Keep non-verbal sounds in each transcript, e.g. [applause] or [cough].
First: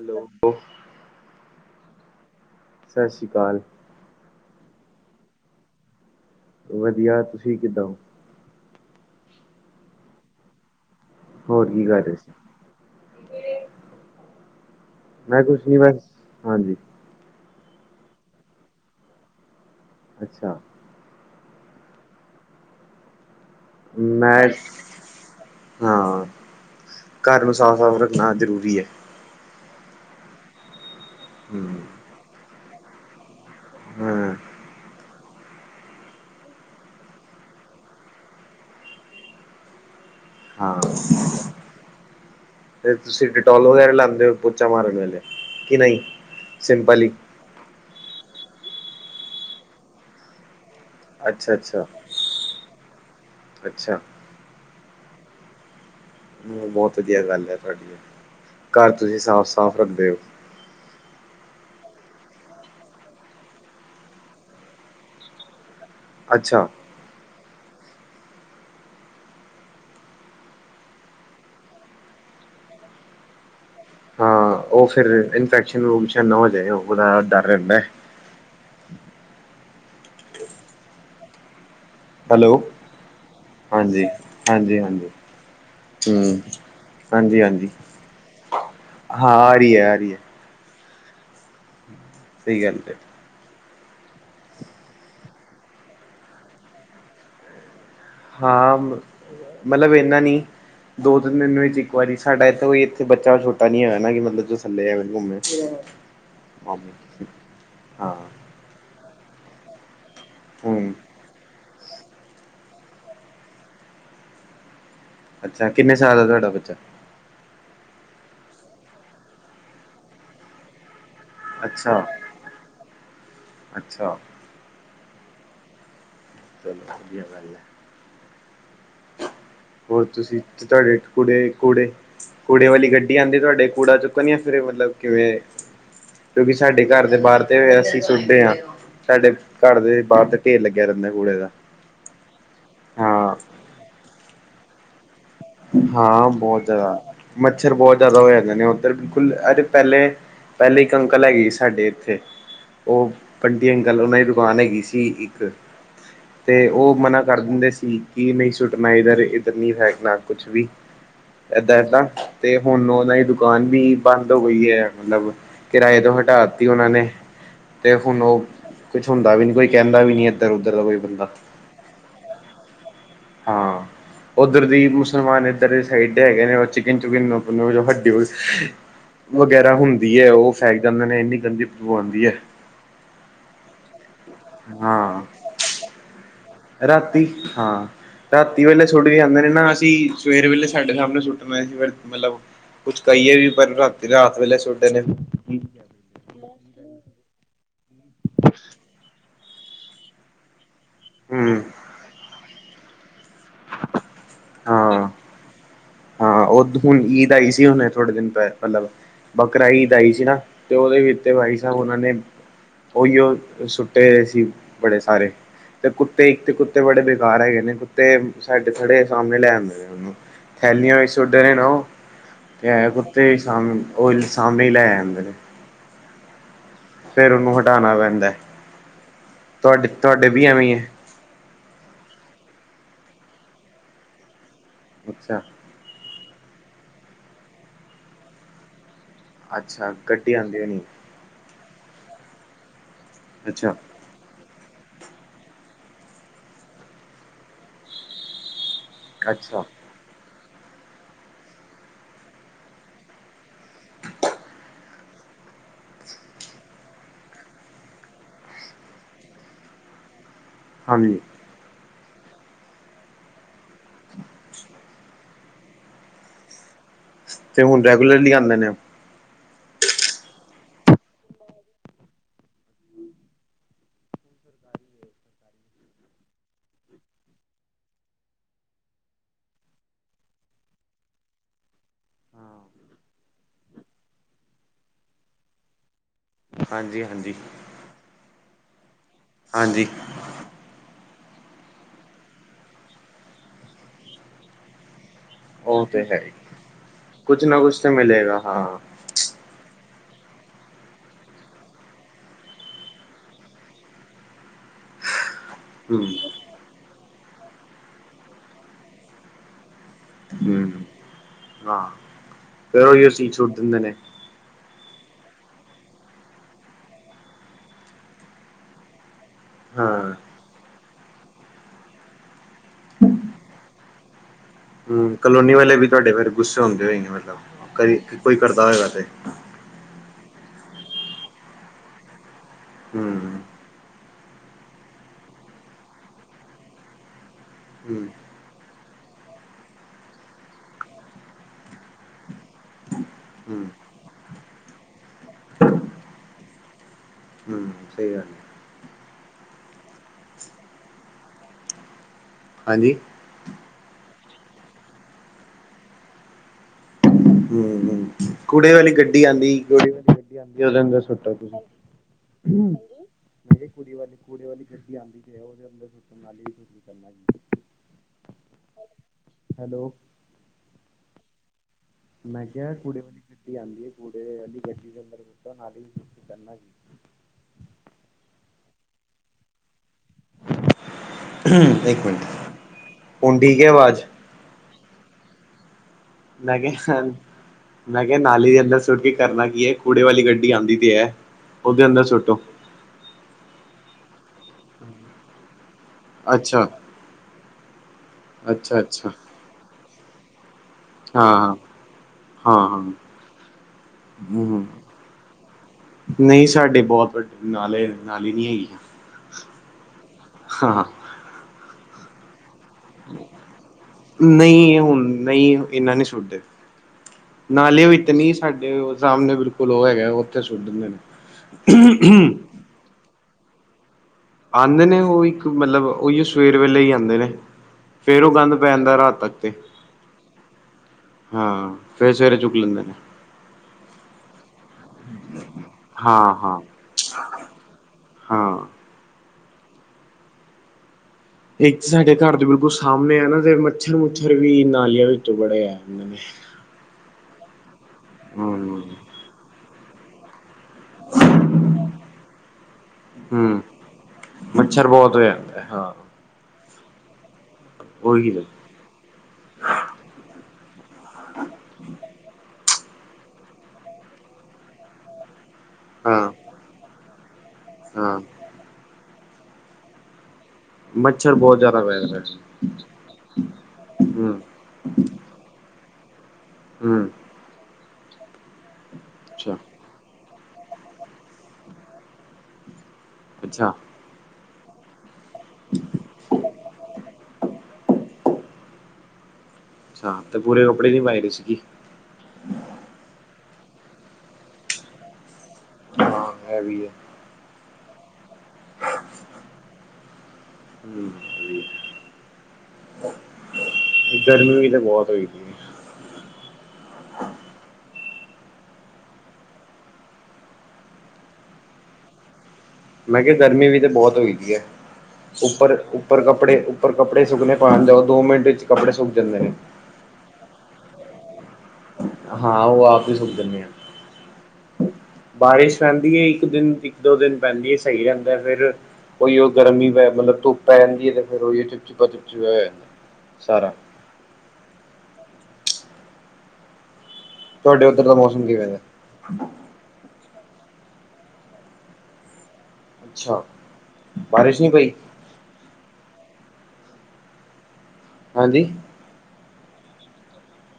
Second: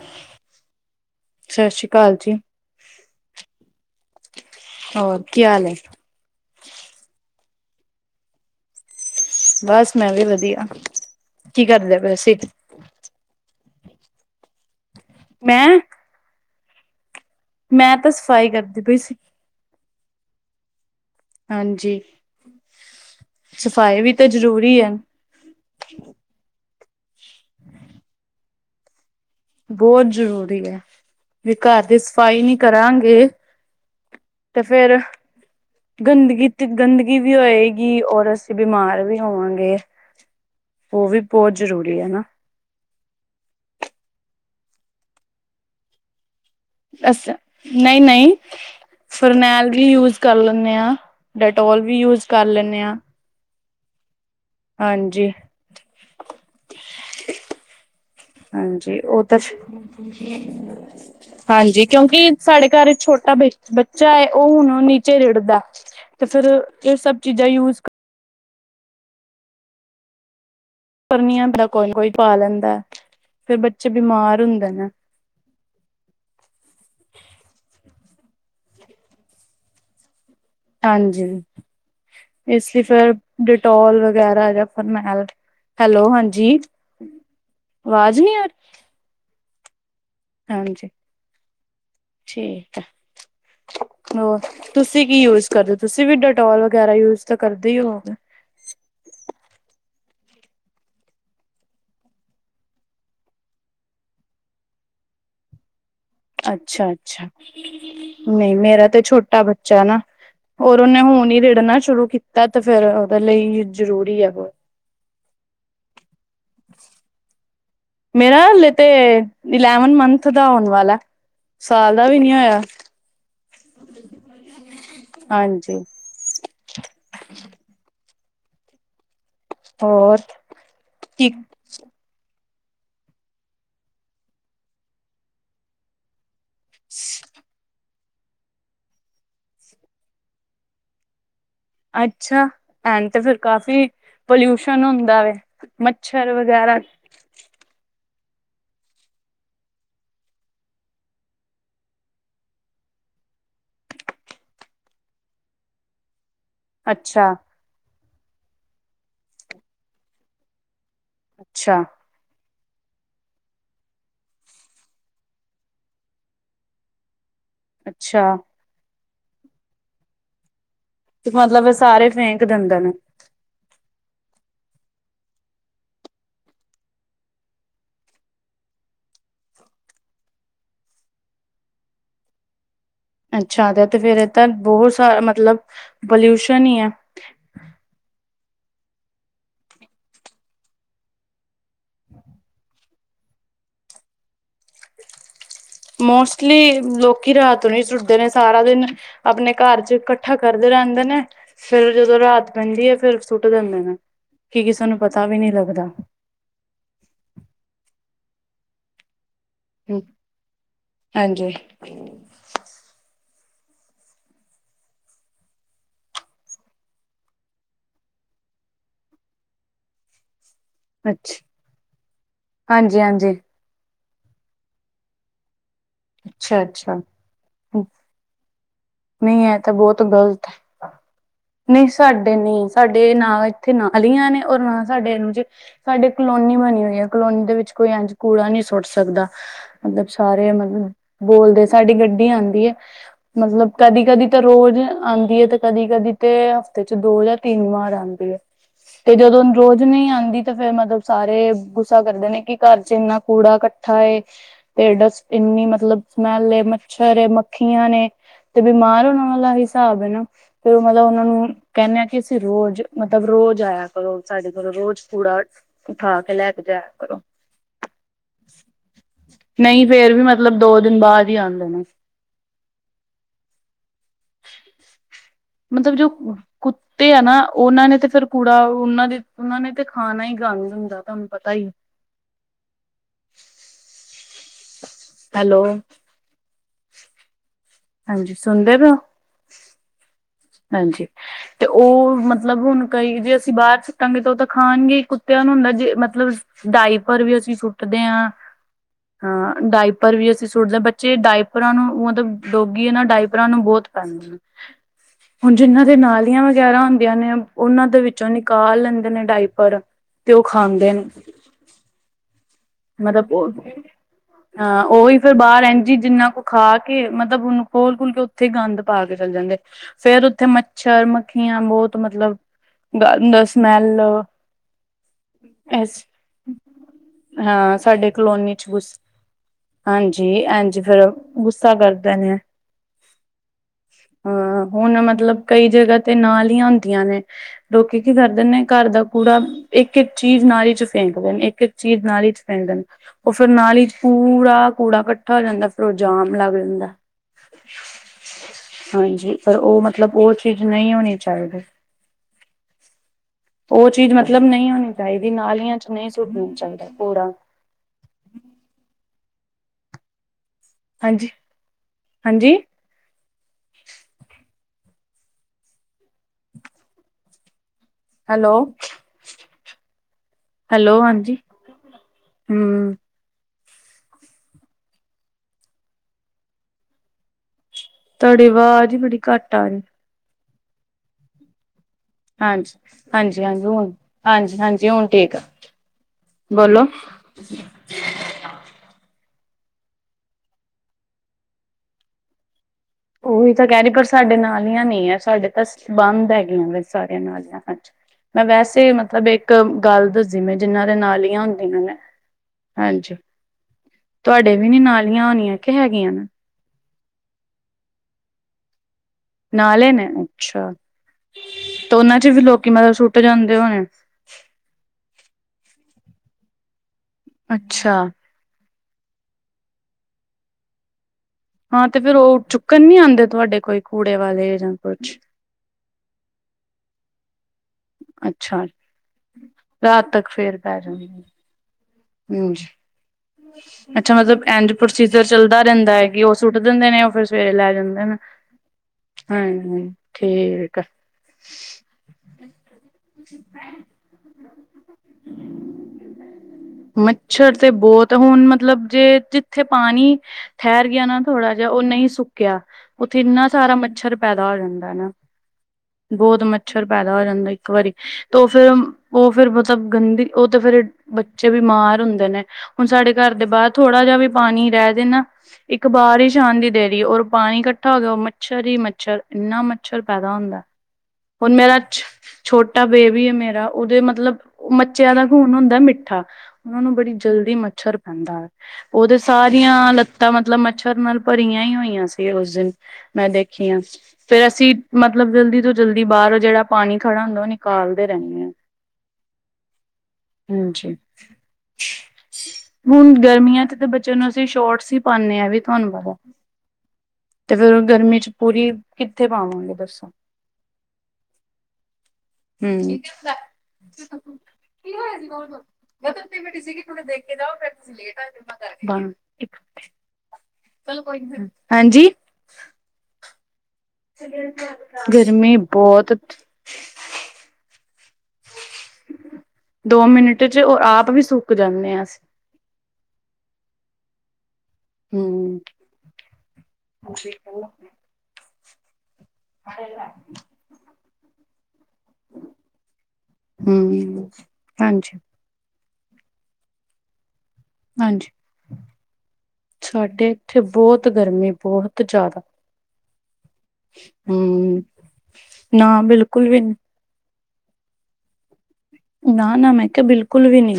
Hello, ਸਤਿ ਸ੍ਰੀ ਅਕਾਲ ਜੀ ਸਤਿ ਸ਼੍ਰੀ ਅਕਾਲ। ਹੋਰ ਕੀ ਹਾਲ ਐ ਵਧੀਆ ਤੁਸੀਂ ਕਿੱਦਾ ਹੋ ਬੱਸ ਮੈਂ ਵੀ ਵਧੀਆ ਹੋਰ ਕੀ ਕਰ ਰਹੇ ਸੀ ਕੁਛ ਵੀ ਨੀ ਮੈ ਕੁਛ ਮੈਂ, ਨੀ ਬਸ ਹਾਂਜੀ ਮੈ ਤਾਂ ਸਫ਼ਾਈ ਕਰਦੀ ਪਈ ਸੀ ਅੱਛਾ ਹਾਂਜੀ ਸਫ਼ਾਈ ਵੀ ਤਾਂ ਮੈਂ ਜ਼ਰੂਰੀ ਹੈ, ਨਾ ਘਰ ਨੂੰ ਸਾਫ ਸਾਫ ਰੱਖਣਾ ਜ਼ਰੂਰੀ ਐ ਬਹੁਤ ਜ਼ਰੂਰੀ ਏ ਵੀ ਹੂੰ, ਘਰ ਦੀ ਸਫ਼ਾਈ ਨੀ ਕਰਾਗੇ ਹਾਂ, ਤੇ ਫੇਰ ਗੰਦਗੀ ਤੇ ਗੰਦਗੀ ਵੀ ਹੋਏਗੀ ਔਰ ਅਸੀ ਬਿਮਾਰ ਵੀ ਹੋਵਾਗੇ ਹਾਂ ਹੈ ਨਾ, ਫਿਰ ਤੁਸੀ ਡਿਟੋਲੋ ਵੈਰ ਲਾਦੇ ਓ ਪੋਚਾ ਮਾਰਨ ਵੇਲੇ ਕਿ ਨਹੀ ਅੱਸਾ ਨਹੀਂ ਨਹੀਂ ਫਰਨੈਲ ਵੀ ਯੂਸ ਕਰ ਲੈਨੇ ਆ ਡੈਟੋਲ ਅੱਛਾ-ਅੱਛਾ, ਵੀ ਅੱਛਾ। ਯੂਸ ਕਰ ਲੈਨੇ ਆਂ ਅੱਛਾ ਹਾਂਜੀ ਨੀ ਆ ਬਹੁਤ ਵਧੀਆ ਗੱਲ ਇਹ ਤੁਹਾਡੀ ਘਰ ਹਾਂਜੀ ਤੁਸੀਂ ਉਹ ਸਾਫ਼ ਤਾਂ ਸਾਫ਼ ਰੱਖਦੇ ਹੋ ਹਾਂਜੀ ਕਿਉਕਿ ਸਾਡੇ ਘਰ ਇੱਕ ਛੋਟਾ ਬੱਚਾ ਏ ਉਹ ਹੁਣ ਨੀਚੇ ਰਿੜਦਾ ਤੇਂ ਫਿਰ ਅੱਛਾ, ਏ ਸਭ ਚੀਜ਼ਾ ਯੂਸ ਕਰ ਰਨੀ ਆ ਕੋਈ ਕੋਈ ਪਾ ਲੈਦਾ ਫੇਰ ਬੱਚੇ ਹਾਂ ਬਿਮਾਰ ਹੁੰਦੇ ਉਹ ਨੇ ਫਿਰ ਇਨਫੈਕਸ਼ਨ ਫੂਕਸ਼ਨ ਨਾ ਹੋ ਜਾਏ ਉਹਦਾ ਡਰ ਰਹਿੰਦਾ ਹਾਂਜੀ ਹੈਲੋ, ਇਸ ਲਈ ਫਿਰ ਡਿਟੋਲ ਹਾਂਜੀ, ਵਗੈਰਾ ਜਾਂ ਹਾਂਜੀ-ਹਾਂਜੀ। ਫਰਨੈਲ ਹੈਲੋ ਹੂੰ, ਹਾਂਜੀ ਹਾਂਜੀ-ਹਾਂਜੀ, ਅਵਾਜ਼ ਨੀ ਆ ਰੀ ਹਾਂ ਆ ਰਹੀ ਆ ਰਹੀ ਐ ਹਾਂਜੀ ਸਹੀ ਗੱਲ ਠੀਕ ਆ ਐ। ਹੋਰ ਤੁਸੀਂ ਕੀ ਯੂਸ ਕਰਦੇ ਹੋ ਤੁਸੀਂ ਵੀ ਡੈਟੋਲ ਵਗੈਰਾ ਯੂਜ ਤਾਂ ਕਰਦੇ ਹੀ ਹੋਗੇ ਹਾਂ ਮਤਲਬ ਇੰਨਾ ਨੀ ਦੋ ਤਿੰਨ ਦਿਨ ਵਿੱਚ ਇੱਕ ਵਾਰੀ ਸਾਡਾ ਇਥੇ ਕੋਈ ਇੱਥੇ ਬੱਚਾ ਛੋਟਾ ਨੀ ਹੈਗਾ ਨਾ ਮਤਲਬ ਥਲੇ ਆਵੇ ਘੁੰਮੇ [inaudible] ਮਾਮੀ ਅੱਛਾ- ਅੱਛਾ ਹਾਂ, ਨਈ ਮੇਰਾ ਤੇ ਛੋਟਾ ਬੱਚਾ ਬੱਚਾ ਹਨਾ, ਹੋਰ ਹੂੰ, ਉਨੇ ਹੁਣ ਈ ਰਿੜਨਾ ਸ਼ੁਰੂ ਕੀਤਾ ਤੇ ਫੇਰ ਓਦੇ ਲਈ ਜ਼ਰੂਰੀ ਆ ਉਹੋ ਅੱਛਾ ਕਿੰਨੇ ਸਾਲ ਦਾ ਤੁਆਡਾ ਬੱਚਾ? ਮੇਰਾ ਹਾਲੇ ਤੇ ਇਲੈਵਨ ਮੰਨਥ ਦਾ ਹੋਣ ਵਾਲਾ। ਸਾਲ ਅੱਛਾ, ਦਾ ਵੀ ਨੀ ਹੋਇਆ, ਅੱਛਾ, ਹਾਜੀ। ਚਲੋ ਵੱਧੀਆ ਗੱਲ ਐ। ਹੋਰ ਤੁਸੀਂ ਤੁਆਡੇ ਕੀ ਕੁੜੇ ਕੂੜੇ, ਕੂੜੇ ਵਾਲੀ ਗੱਡੀ ਆਂਦੀ ਤੁਆਡੇ ਕੂੜਾ ਚੁੱਕਣ ਜਾਂ ਫੇਰ ਮਤਲਬ ਕਿਵੇਂ? ਕਿਉਂਕਿ ਸਾਡੇ ਘਰ ਦੇ ਬਾਰ ਤੇ ਅਸੀਂ ਸੁੱਟਦੇ ਆ। ਸਾਡੇ ਘਰ ਦੇ ਬਾਰ ਤੇ ਢੇਰ ਲੱਗੇਆ ਰੇਂਦਾ ਕੁੂੜੇ ਦਾ ਅੱਛਾ ਐਂ ਤੇ ਹਾਂ, ਫਿਰ ਕਾਫ਼ੀ ਪੋਲਿਊਸ਼ਨ ਹੁੰਦਾ ਵੇ ਹਾਂ ਮੱਛਰ ਬੋਤ ਵਗੈਰਾ ਜਾਦਾ ਮੱਛਰ ਬੋਤ ਜਾਦਾ ਹੋ ਜਾਂਦੇ ਨੇ ਓਧਰ ਬਿਲਕੁਲ ਅ ਤੇ ਪੇਲੇ ਪੇਲੇ ਇੱਕ ਅੰਕਲ ਹੈਗੇ ਸੀ ਸਾਡੇ ਏਥੇ ਓ ਕੰਡੀ ਅੰਕਲ ਓਨਾਂ ਦੀ ਦੁਕਾਨ ਹੈਗੀ ਸੀ ਇੱਕ ਤੇ ਓ ਮਨਾ ਅੱਛਾ ਕਰ ਦਿੰਦੇ ਸੀ ਕਿ ਨਈ ਸੁੱਟਣਾ ਇੱਧਰ-ਇੱਧਰ ਨਈ ਫੇਕਣਾ ਕੁਛ ਵੀ ਏਦਾਂ ਅੱਛਾ -ਏਦਾਂ ਤੇ ਹੁਣ ਓਨਾ ਦੀ ਦੁਕਾਨ ਵੀ ਬੰਦ ਹੋ ਗਈ ਐ ਮਤਲਬ ਕਿਰਾਏ ਤੋਂ ਹਟਾਤੀ ਓਨਾਂ ਨੇ ਤੇ ਹੁਣ ਅੱਛਾ ਉਹ ਕੁਛ ਹੁੰਦਾ ਵੀ ਨੀ ਕੋਈ ਕੇਂਦਾ ਵੀ ਨੀ ਇੱਧਰ ਉੱਧਰ ਦਾ ਕੋਈ ਬੰਦਾ ਤੇ ਮਤਲਬ ਏ ਸਾਰੇ ਫੇਂਕ ਦਿੰਦੇ ਨੇ? ਹਾਂ। ਓਧਰ ਦੀ ਮੁਸਲਮਾਨ ਏਧਰ ਦੇ ਸਾਈਡ ਦੇ ਹੈਗੇ ਨੇ ਉਹ ਚਿਕਨ ਚੁਕਨ ਵਗੈਰਾ ਹੁੰਦੀ ਐ ਓ ਫੈਕ ਜਾਂਦੇ ਨੇ ਏਨੀ ਗੰਦੀ ਬਦਬੂ ਆਂਦੀ ਆ। ਅੱਛਾ ਤੇ ਤੇ ਫੇਰ ਏ ਤਾਂ ਬੋਤ ਸਾਰਾ ਮਤਲਬ ਪੋਲਿਊਸ਼ਨ ਹੀ ਹੈ। ਰਾਤੀਂ ਹਾਂ ਰਾਤੀ ਵੇਲੇ ਸੁੱਟ ਕੇ ਜਾਂਦੇ ਨੇ ਨਾ ਅਸੀਂ ਸਵੇਰੇ ਵੇਲੇ ਸਾਡੇ ਸਾਹਮਣੇ ਸੁੱਟਣਾ ਸੀ ਫਿਰ ਮਤਲਬ ਕੁਛ ਕਹੀਏ ਵੀ ਪਰ ਰਾਤੀ ਰਾਤ ਵੇਲੇ ਸੁੱਟਦੇ ਨੇ ਮੋਸਟਲੀ ਲੋਕੀ ਰਾਤ ਨੂੰ ਈ ਸੁੱਟਦੇ ਨੇ ਸਾਰਾ ਦਿਨ ਆਪਣੇ ਘਰ ਚ ਇਕੱਠਾ ਕਰਦੇ ਰੇਂਦੇ ਨੇ ਹਮ ਫੇਰ ਜਦੋਂ ਰਾਤ ਪੈਂਦੀ ਹੈ ਫੇਰ ਸੁੱਟ ਦਿੰਦੇ ਨੇ, ਕੀ ਕਿਸੇ ਨੂੰ ਹਾਂ ਪਤਾ ਵੀ ਨਈ ਲੱਗਦਾ। ਹਾਂ ਉ ਹੁਣ ਈਦ ਆਈ ਸੀ ਹੁਣੇ ਥੋੜੇ ਦਿਨ ਪੈ ਮਤਲਬ ਬਕਰਾਈਦ ਆਈ ਸੀ ਨਾ ਤੇ ਉਹਦੇ ਵਿੱਚ ਤੇ ਹਾਂਜੀ ਬਾਈ ਸਾਹਿਬ ਉਹਨਾਂ ਨੇ ਉਹੀਓ ਸੁੱਟੇ ਹੋਏ ਸੀ ਬੜੇ ਸਾਰੇ ਤੇ ਕੁੱਤੇ ਇੱਕ ਤੇ ਕੁੱਤੇ ਬੜੇ ਬੇਕਾਰ ਹੈਗੇ ਨੇ ਕੁੱਤੇ ਸਾਡੇ ਥੜੇ ਦੇ ਸਾਹਮਣੇ ਲੈ ਆਂਦੇ ਨੇ ਓਨੂੰ। ਥੈਲੀਆਂ ਵਿੱਚ ਅੱਛਾ ਸੁੱਟਦੇ ਨੇ ਉਹਨੂੰ ਤੇ ਹਾਂਜੀ ਹਾਂਜੀ ਕੁੱਤੇ ਓ ਸਾਮ ਓ ਸਾਮਣੇ ਲੈ ਆਦੇਂ ਨੇ ਓਹੰਨੂ। ਅੱਛਾ -ਅੱਛਾ। ਫੇਰ ਓਨੂੰ ਹਟਾਣਾ ਪੈਂਦਾ। ਨਈ ਐ ਤਾਂ ਤੁਹਾਡੇ ਬੋਤ ਤੁਹਾਡੇ ਵੀ ਗ਼ਲਤ ਐਵੇਂ ਹੀ ਐ। ਹੈ ਨਈ ਸਾਡੇ ਨਈ ਸਾਡੇ ਨਾ ਇੱਥੇ ਨਾਲੀਆਂ ਨੇ ਔਰ ਨਾ ਸਾਡੇ ਇੰਝ ਅੱਛਾ ਸਾਡੇ ਕਲੋਨੀ ਬਣੀ ਹੋਈ ਐ ਕਲੋਨੀ ਦੇ ਵਿੱਚ ਕੋਈ ਐਂਜ ਕੂੜਾ ਨਈ ਸੁੱਟ ਸਕਦਾ। ਅੱਛਾ ਮਤਲਬ ਗੱਡੀ ਸਾਰੇਆ ਆਂਦੀ ਨੇ ਹੋਣੀ ਨਈ, ਬੋਲਦੇ ਸਾਡੀ ਗੱਡੀ ਆਂਦੀ ਐ ਮਤਲਬ ਅੱਛਾ ਕਦੀ - ਕਦੀ ਤਾਂ ਰੋਜ਼ ਆਂਦੀ ਐ ਤੇ ਕਦੀ -ਕਦੀ ਤੇ ਹਫ਼ਤੇ ਚ ਦੋ ਜਾਂ ਤਿੰਨ ਵਾਰ ਆਂਦੀ ਐ। ਤੇ ਦੋ ਦਿਨ ਅੱਛਾ ਰੋਜ਼ ਨਈ ਆਂਦੀ ਤੇ ਫੇਰ ਮਤਲਬ ਸਾਰੇ ਗੁੱਸਾ ਕਰਦੇ ਨੇ ਕਿ ਘਰ ਚ ਏਨਾ ਕੂੜਾ ਇਕੱਠਾ ਏ ਤੇ ਡਸਟਬਿਨੀ ਮਤਲਬ ਸਮੈਲ ਏ, ਮੱਛਰ ਏ, ਮੱਖੀਆਂ ਨੇ ਤੇ ਬਿਮਾਰ ਹੋਣ ਵਾਲ਼ਾ ਹਿਸਾਬ ਐ ਨਾ। ਫਿਰ ਮਤਲਬ ਹਾਂਜੀ ਉਹਨਾ ਨੂੰ ਕਹਿੰਦੇ ਆ ਕਿ ਅਸੀਂ ਰੋਜ਼ ਮਤਲਬ ਰੋਜ਼ ਆਇਆ ਕਰੋ। ਸਾਡੇ ਕੋਲੋਂ, ਰੋਜ਼ ਕੂੜਾ ਉਠਾ ਕੇ ਲੈ ਕੇ ਜਾਇਆ ਕਰੋ ਤੇ ਹੁਣ ਰੈਗੂਲਰਲੀ ਆਂਦੇ ਨੇ ਉਹ? ਨਹੀਂ ਫੇਰ ਵੀ ਮਤਲਬ, ਦੋ ਦਿਨ ਬਾਅਦ ਈ ਆਂਦੇ ਨੇ। [inaudible] ਮਤਲਬ ਜੋ ਕੁੱਤੇ ਆ ਨਾ। ਉਹਨਾਂ ਨੇ ਤੇ ਫੇਰ ਕੂੜਾ, ਉਹਨਾ ਦੇ ਉਹਨਾਂ ਨੇ ਤੇ ਖਾਣਾ ਈ ਗੰਦ ਹੁੰਦਾ ਵਾਂ। ਤਾਨੂੰ ਪਤਾ ਈ ਐ। ਹੈਲੋ। ਹਾਂਜੀ-ਹਾਂਜੀ। ਹਾਂਜੀ। ਸੁਣਦੇ ਪਏ ਓ? ਹਾਂਜੀ। ਹਾਂਜੀ ਤੇ ਉਹ ਮਤਲਬ ਹੁਣ ਕਈ ਜੇ, ਅਸੀਂ ਬਾਹਰ ਸੁਟਾਂਗੇ 'ਤਾਂ। ਉਹ ਤਾਂ ਖਾਣਗੇ ਕੁ ਕੁਤਿਆਂ ਨੂੰ ਹੁੰਦਾ, ਉਹ ਜੇ ਤੇ ਹੈ ਹੀ ਮਤਲਬ, ਡਾਇਪਰ ਵੀ ਕੁਛ ਅਸੀਂ ਨਾ ਕੁਛ ਤਾਂ ਸੁੱਟਦੇ ਆ ਮਿਲੇਗਾ ਹਾਂ ਹਾਂ, ਡਾਇਪਰ ਵੀ ਅਸੀਂ ਸੁੱਟਦੇ। ਬੱਚੇ ਡਾਇਪਰਾਂ ਨੂੰ, ਮਤਲਬ ਡੌਗੀ ਆ ਨਾ ਡਾਇਪਰਾਂ ਨੂੰ ਬਹੁਤ ਪੈਂਦੇ। [inaudible] ਹੁਣ ਜਿਨਾਂ ਦੇ ਹੂੰ ਨਾਲੀਆਂ ਵਗ਼ੈਰਾ ਹੁੰਦੀਆਂ ਨੇ। ਉਹਨਾਂ ਦੇ ਵਿੱਚੋਂ ਨਿਕਾਲ ਲੈਂਦੇ ਨੇ, ਡਾਇਪਰ ਤੇ ਉਹ ਖਾਂਦੇ ਨੇ। ਨਾ। ਮੇਰਾ [unintelligible] ਹਾਂ, ਉਹੀ ਫੇਰ ਬਾਹਰ ਇੰਜ ਜਿੰਨਾ ਕੁ ਖਾ ਕੇ, ਮਤਲਬ ਉਹਨੂੰ ਖੋਲ-ਖੂਲ ਕੇ ਉੱਥੇ ਗੰਦ ਪਾ ਕੇ ਚਲ ਜਾਂਦੇ। ਹਾਂ ਫੇਰ ਉੱਥੇ ਮੱਛਰ, ਮੱਖੀਆਂ, ਬਹੁਤ ਮਤਲਬ ਗੰਧ, ਸਮੈਲ, ਇਸ ਗੁੱਸਾ ਹੁੰਦੇ ਹੋਏ ਈ ਹਾਂ, ਸਾਡੇ ਕਲੋਨੀ 'ਚ ਗੁੱਸ ਹਾਂਜੀ। ਐਂਝ ਫਿਰ ਗੁੱਸਾ ਕਰਦੇ ਨੇ। ਹਮ। ਹਾਂ, ਹੁਣ ਮਤਲਬ ਕਈ ਜਗ੍ਹਾ ਤੇ ਨਾਲ਼ੀਆਂ ਹੁੰਦੀਆਂ ਨੇ ਲੋਕੀ ਹੂੰ ਕੀ ਕਰਦੇ ਨੇ। ਘਰ ਦਾ ਕੂੜਾ, ਇੱਕ-ਇੱਕ ਚੀਜ਼ ਨਾਲੀ 'ਚ ਫੇਕਦੇ ਨੇ। ਇੱਕ-ਇੱਕ ਚੀਜ਼ ਨਾਲੀ 'ਚ ਫੈਕਦੇ ਨੇ। ਉਹ ਫਿਰ ਹੂੰ ਨਾਲੀ 'ਚ ਪੂਰਾ ਕੂੜਾ ਇਕੱਠਾ ਹੋ ਜਾਂਦਾ। ਫਿਰ ਉਹ ਜਾਮ ਲੱਗ ਜਾਂਦਾ। ਹਮ। ਹਾਂਜੀ। ਪਰ ਉਹ ਮਤਲਬ, ਉਹ ਚੀਜ਼ ਨਹੀਂ ਹੋਣੀ ਚਾਹੀਦੀ। ਹਾਂਜੀ। ਉਹ ਚੀਜ਼ ਮਤਲਬ ਨਹੀਂ ਹੋਣੀ ਚਾਹੀਦੀ। ਨਾਲੀਆਂ 'ਚ ਨਹੀਂ ਸੁੱਟਣਾ ਚਾਹੀਦਾ, ਕੂੜਾ। [inaudible] ਕੂੜੇ ਵਾਲੀ ਗੱਡੀ ਆਂਦੀ। ਕੂੜੇ ਵਾਲੀ ਗੱਡੀ ਆਂਦੀ‌। ਉਹਦੇ ਅੰਦਰ ਹਾਂਜੀ ਸੁੱਟੋ ਤੁਸੀਂ। ਹਾਂਜੀ ਮੇਰੇ ਕੁੜੀ ਵਾਲੀ, ਕੁੜੇ ਵਾਲੀ ਗੱਡੀ ਆਂਦੀ ਤੇ ਐ। ਉਹਦੇ ਅੰਦਰ ਸੁੱਟੋ। ਨਾਲੀ 'ਚ ਸੁਟ ਕੇ ਕਰਨਾ ਕਿ ਏ। ਹੈਲੋ-ਹੈਲੋ, ਹਾਂਜੀ। ਮੈਂ ਕਿਹਾ ਹੂੰ ਕੂੜੇ ਵਾਲੀ ਗੱਡੀ ਆਂਦੀ ਏ। ਕੂੜੇ ਵਾਲੀ ਗੱਡੀ ਦੇ ਅੰਦਰ ਈ ਸੁੱਟੋ। ਨਾਲੀ 'ਚ ਸੁਟ ਕੇ ਕਰਨਾ ਕੀ। ਤੁਹਾਡੀ ਆਵਾਜ਼ ਈ ਬੜੀ ਘੱਟ ਆ ਰਹੀ। ਹਮ, ਇੱਕ ਮਿੰਟ। ਠੀਕ ਹਾਂਜੀ-ਹਾਂਜੀ-ਹਾਂਜੀ। ਹੈ ਹੁਣ ਆਵਾਜ਼ ਹਾਂਜੀ-ਹਾਂਜੀ। ਹੁਣ ਠੀਕ ਆ। ਮੈਂ ਬੋਲੋ ਕਿਹਾ ਮੈਂ ਕਿਹਾ ਨਾਲੀ ਦੇ ਅੰਦਰ ਸੁੱਟ ਕੇ ਕਰਨਾ ਕੀ ਏ। ਕੂੜੇ ਵਾਲੀ ਗੱਡੀ ਆਂਦੀ ਤੇ ਐ। ਉਹਦੇ ਅੰਦਰ ਸੁੱਟੋ। ਉਹੀ ਤਾਂ ਕਹਿ ਰਹੀ ਪਰ ਸਾਡੇ ਨਾਲੀਆਂ ਨਹੀਂ ਹੈ ਸਾਡੇ ਤਾਂ ਬੰਦ ਹੈਗੀਆਂ ਅੱਛਾ ਵ ਸਾਰੀਆਂ ਨਾਲੀਆ ਹਾਂਜੀ। ਮੈਂ ਅੱਛਾ ਵੈਸੇ ਅੱਛਾ ਮਤਲਬ ਇੱਕ, ਗੱਲ ਦੱਜੀ ਮੈਂ ਜਿੰਨਾਂ ਨਾਲੀਆਂ ਹਾਂ ਹਾਂ ਹੁੰਦੀਆਂ, ਹਾਂ ਹਾਂਜੀ। ਹਾਂ ਤੁਹਾਡੇ ਹਮ ਵੀ ਨੀ ਨਾਲੀਆਂ ਹੋਣੀਆ ਕਿ ਹੈਗੀਆ, ਨਹੀਂ ਸਾਡੇ ਬਹੁ ਨਾਲੇ ਨਾਲੀ ਹੀ ਨਹੀ ਹੈਗੀ। ਨਾਲੇ ਨੇ, ਅੱਛਾ, ਹਾਂ ਤੇ ਉਹਨਾਂ ਚ ਵੀ ਲੋਕੀ ਮਤਲਬ ਸੁੱਟ ਜਾਂਦੇ ਹੋਣੇ। ਨਈ ਹੁਣ ਨਹਈ ਇਹਨਾ ਨਹੀਂ ਸੁੱਟਦੇ। ਨਾਲੇ ਅੱਛਾ ਵਿਚ ਨੀ ਸਾਡੇ ਓ ਸਾਮਣੇ ਬਿਲਕੁਲ ਉਹ ਹੈਗਾ ਉੱਥੇ ਸੁੱਟ ਦਿੰਦੇ ਨੇ। ਹਾਂ ਤੇ ਫੇਰ ਉਹ ਚੁੱਕਣ ਨੀ ਆਦੇ ਤੁਹਾਡੇ ਕੋਈ ਕੂੜੇ ਵਾਲੇ। ਜਾਂ ਆਦੇ ਨੇ ਕੁਛ ਉਹ ਇੱਕ ਮਤਲਬ ਓਈ ਸਵੇਰ ਵੇਲੇ ਹੀ ਆਦੇ ਨੇ। ਫੇਰ ਉਹ ਗੰਦ ਅੱਛਾ ਪੈ ਜਾਂਦਾ ਰਾਤ ਤੱਕ ਤੇ, ਰਾਤ ਤੱਕ ਫੇਰ ਪੈ ਜਾਂਦੇ ਹਾਂ। ਫੇਰ ਸਵੇਰੇ ਚੁੱਕ ਹਾਂਜੀ ਲੈਂਦੇ ਨੇ। ਅੱਛਾ ਮਤਲਬ ਇੰਝ ਪ੍ਰੋਸੀਜਰ ਚੱਲਦਾ ਰਹਿੰਦਾ ਹੈ ਕਿ ਉਹ ਹਾਂ ਸੁੱਟ ਹਾਂ ਦਿੰਦੇ ਨੇ ਉਹ ਫਿਰ ਸਵੇਰੇ ਲੈ ਜਾਂਦੇ ਨੇ। ਹਾਂ। ਹਾਂ, ਠੀਕ ਆ। ਇੱਕ ਸਾਡੇ ਘਰ ਦੇ ਬਿਲਕੁਲ ਸਾਹਮਣੇ ਆ ਨਾ ਤੇ ਮੱਛਰ ਮੁੱਛਰ ਵੀ ਨਾਲੀਆ, ਮੱਛਰ ਤੇ ਬਹੁਤ ਹੁਣ ਹੂੰ ਮਤਲਬ ਜੇ ਥੇ ਪਾਣੀ, ਠਹਿਰ ਗਿਆ ਨਾ ਥੋੜ੍ਹਾ ਜਿਹਾ ਉਹ ਨਹੀਂ ਸੁੱਕਿਆ ਉੱਥੇ ਇੰਨਾ ਸਾਰਾ ਮੱਛਰ ਪੈਦਾ ਹੋ ਜਾਂਦਾ ਨਾ। ਐ ਹਾਂ। ਬਹੁਤ ਮੱਛਰ ਪੈਦਾ ਹੋ ਜਾਂਦਾ ਇੱਕ ਵਾਰੀ ਉਹੀ ਗੱਲ ਤੋ ਫਿਰ ਉਹ ਫਿਰ ਲ ਗੰਦੀ ਉਹ ਤੇ ਫਿਰ ਬੱਚੇ ਬਿਮਾਰ ਹੁੰਦੇ ਨੇ। ਹੁਣ ਸਾਡੇ ਘਰ ਦੇ ਬਾਹਰ ਥੋੜ੍ਹਾ ਜਿਹਾ ਵੀ ਪਾਣੀ ਰਹਿ ਜੇ ਨਾ, ਇੱਕ ਹਾਂ ਬਾਰਿਸ਼ ਆਣ ਦੀ ਦੇ ਰਹੀ ਔਰ ਪਾਣੀ ਇਕੱਠਾ ਹੋ ਗਿਆ ਹਾਂ ਮੱਛਰ ਹੀ ਮੱਛਰ ਇੰਨਾ ਮੱਛਰ ਪੈਦਾ ਹੁੰਦਾ, ਮੱਛਰ ਹੁਣ ਬਹੁਤ ਮੇਰਾ ਜ਼ਿਆਦਾ ਪੈ ਜਾਂਦਾ ਛੋਟ ਛੋਟਾ ਬੇਬੀ ਹੈ ਮੇਰਾ ਉਹਦੇ ਮਤਲਬ ਹੂੰ ਬੱਚਿਆਂ ਦਾ ਖੂਨ ਹੁੰਦਾ ਮਿੱਠਾ ਉਹਨਾ ਨੂੰ ਹੂੰ ਬੜੀ, ਜਲਦੀ ਮੱਛਰ ਪੈਂਦਾ ਹੈ ਉਹਦੇ ਅੱਛਾ ਸਾਰੀਆਂ ਲੱ ਤਾਂ ਮਤਲਬ ਮੱਛਰ ਨਾਲ ਭਰੀਆ ਹੀ ਹੋਈਆ ਸੀ ਉਸ ਦਿਨ ਮੈਂ ਅੱਛਾ ਦੇਖੀਆ ਫਿਰ ਅਸੀਂ, ਮਤਲਬ ਜਲਦੀ ਤੋਂ ਜਲਦੀ ਬਾਹਰ ਜਿਹੜਾ ਪਾਣੀ ਖੜਾ ਹੁੰਦਾ ਉਹ ਨਿਕਾਲਦੇ ਰਹਿੰਦੇ ਆ। ਅੱਛਾ ਤੇ ਪੂਰੇ ਕੱਪੜੇ ਹਾਂਜੀ। ਨੀ ਪਾਏ ਦੇ ਸੀ ਕੀ ਹੁਣ ਗਰਮੀਆਂ ਚ ਤਾ ਬੱਚਿਆਂ ਨੂੰ ਅਸੀਂ ਸ਼ੋਰਟ ਹੀ ਪਾਣੇ ਆ ਵੀ, ਤੁਹਾਨੂੰ ਪਤਾ, ਹਾਂ ਇਹ ਵੀ ਹੈ। ਤੇ ਫੇਰ ਗਰਮੀ ਚ ਪੂਰੀ ਕਿੱਥੇ ਪਾਵਾਂਗੇ ਦੱਸੋ, ਹੂੰ ਹੂੰ। ਗਰਮੀ ਵੀ ਤਾਂ ਬਹੁਤ ਹੋਈ ਦੀ ਹੈ ਮਤਲਬ ਤੇ ਬੇਟੀ ਸੀਗੀ ਤੁੜ ਦੇਖ ਜਾਓ ਫੇਰ ਤੁਸੀਂ ਲੇਟ ਆ ਤਾ ਕਰਕੇ। ਚਲੋ ਕੋਈ ਨੀ ਫੇਰ, ਹੈਂ ਜੀ। ਮੈਂ ਕਿਹਾ ਗਰਮੀ ਵੀ ਤੇ ਬਹੁਤ ਹੋਈ ਪਈ ਆ। ਗਰਮੀ ਉੱਪਰ, ਬਹੁਤ ਉੱਪਰ ਕੱਪੜੇ, ਉੱਪਰ ਕੱਪੜੇ ਸੁੱਕਣੇ ਪਾਉਣ ਜਾਓ ਦੋ ਮਿੰਟ ਵਿੱਚ ਕੱਪੜੇ ਸੁੱਕ ਜਾਂਦੇ ਨੇ। ਦੋ ਮਿੰਟ ਚ ਓ ਆਪ ਵੀ ਸੁੱਕ ਜਾਂਦੇ ਹਾ ਅਸੀਂ। ਹਾਂ ਉਹ ਆਪ ਵੀ ਸੁੱਕ ਜਾਣੇ ਆ। ਹੂੰ ਬਾਰਿਸ਼ ਪੈਂਦੀ ਹੈ ਇੱਕ ਦਿਨ ਇੱਕ ਦੋ ਦਿਨ ਪੈਂਦੀ ਹੈ ਸਹੀ ਰਹਿੰਦਾ ਫਿਰ। ਉਹੀਓ ਗਰਮੀ ਪੈ ਮਤਲਬ ਧੁੱਪ ਪੈ ਜਾਂਦੀ ਹੈ ਤੇ ਫਿਰ ਉਹੀਓ ਚ, ਹੂੰ, ਹਾਂਜੀ। ਤੁਹਾਡੇ ਉੱਧਰ ਦਾ ਹਾਂਜੀ ਮੌਸਮ ਕਿਵੇ ਦਾ ਐ। ਸਾਡੇ ਇੱਥੇ ਬਹੁਤ ਗਰਮੀ ਬਹੁਤ ਜ਼ਿਆਦਾ ਅੱਛਾ ਬਾਰਿਸ਼ ਨਹੀਂ ਹੂੰ ਪਈ। ਨਾ ਬਿਲਕੁਲ ਵੀ ਨਹੀਂ ਹਾਂਜੀ ਨਾ ਨਾ ਮੈਂ ਕਿਹਾ ਬਿਲਕੁਲ ਵੀ ਨੀ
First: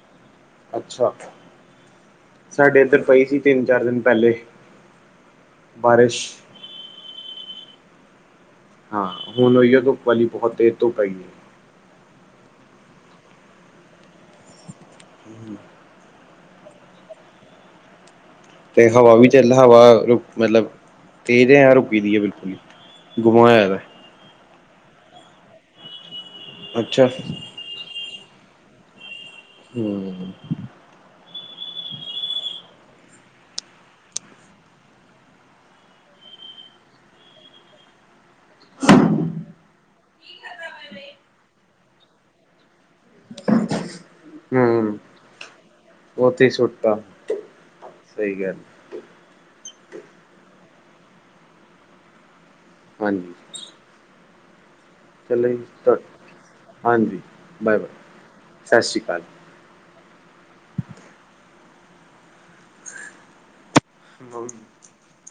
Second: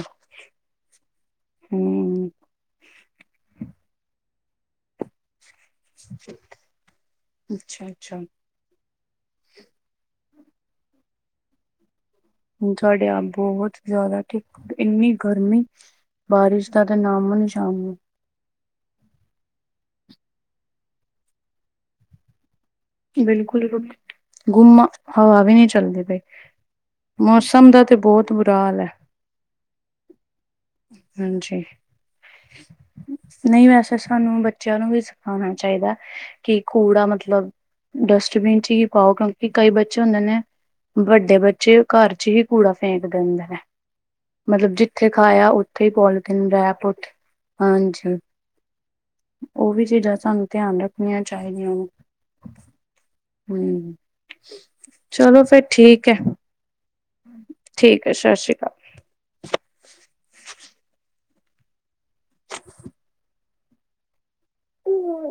ਅੱਛਾ ਸਾਡੇ ਇੱਧਰ ਪਈ ਸੀ ਤਿੰਨ ਚਾਰ ਦਿਨ ਪਹਿਲੇ ਬਾਰਿਸ਼ ਅੱਛਾ ਅੱਛਾ ਹਾਂ ਹੁਣ ਉਹੀਏ ਧੁੱਪ ਵਾਲੀ ਬਹੁਤ ਤੇਜ ਧੁੱਪ ਹੈਗੀ ਹੈ ਹੁਣ ਸਾਡੇ ਆਪ ਬਹੁਤ ਜ਼ਿਆਦਾ ਇੰਨੀ ਗਰਮੀ ਬਾਰਿਸ਼ ਦਾ ਤੇ ਨਾਮੋ ਨਿਸ਼ਾਨ ਨੀ ਤੇ ਹਵਾ ਵੀ ਚੱਲ ਹਵਾ ਰੁ ਮਤਲਬ ਤੇਜ਼ ਹੈ ਰੁਕੀ ਦੀ ਹੈ ਬਿਲਕੁਲ ਗੁਮਾ ਬਿਲਕੁਲ ਹੋਇਆ ਰ ਦਾ ਗੁੰਮ ਆ ਹਵਾ ਵੀ ਨਹੀਂ ਚੱਲਦੀ ਪਈ ਅੱਛਾ ਮੌਸਮ ਦਾ ਤੇ ਬਹੁਤ ਬੁਰਾ ਹਾਲ ਹੈ। ਹਮ ਹਾਂਜੀ ਨਹੀਂ ਵੈਸੇ ਸਾਨੂੰ ਬੱਚਿਆਂ ਨੂੰ ਵੀ ਸਿਖਾਉਣਾ ਚਾਹੀਦਾ। ਕਿ ਕੂੜਾ ਮਤਲਬ ਡਸਟਬੀਨ ਚ ਹੀ ਪਾਓ ਕਿਉਂਕਿ ਕਈ ਬੱਚੇ ਹੁੰਦੇ ਨੇ ਵੱਡੇ ਬੱਚੇ ਘਰ ਚ ਹੀ ਕੂੜਾ ਫੇਕ ਦਿੰਦੇ ਨੇ ਮਤਲਬ ਹੂੰ ਜਿੱਥੇ ਖਾਇਆ ਉੱਥੇ ਹੀ ਪੋਲੀਥਨ ਉੱਥੇ ਰੈਪ ਸੁੱਟਤਾ ਉੱਥੇ ਹਾਂਜੀ ਸਹੀ ਗੱਲ ਉਹ ਵੀ ਚੀਜ਼ਾਂ ਸਾਨੂੰ ਧਿਆਨ ਰੱਖਣੀਆਂ ਚਾਹੀਦੀਆਂ। ਹਾਂਜੀ ਹਮ ਚਲੋ ਫੇਰ ਜੀ, ਤੁਹਾ ਠੀਕ ਹੈ। ਹਾਂਜੀ ਬਾਏ ਬਾਏ ਠੀਕ ਹੈ ਸਤਿ ਸ਼੍ਰੀ ਸਤ ਸ਼੍ਰਿ ਅਕਾਲ [inaudible] ਬ [unintelligible] ਅਕਾਲ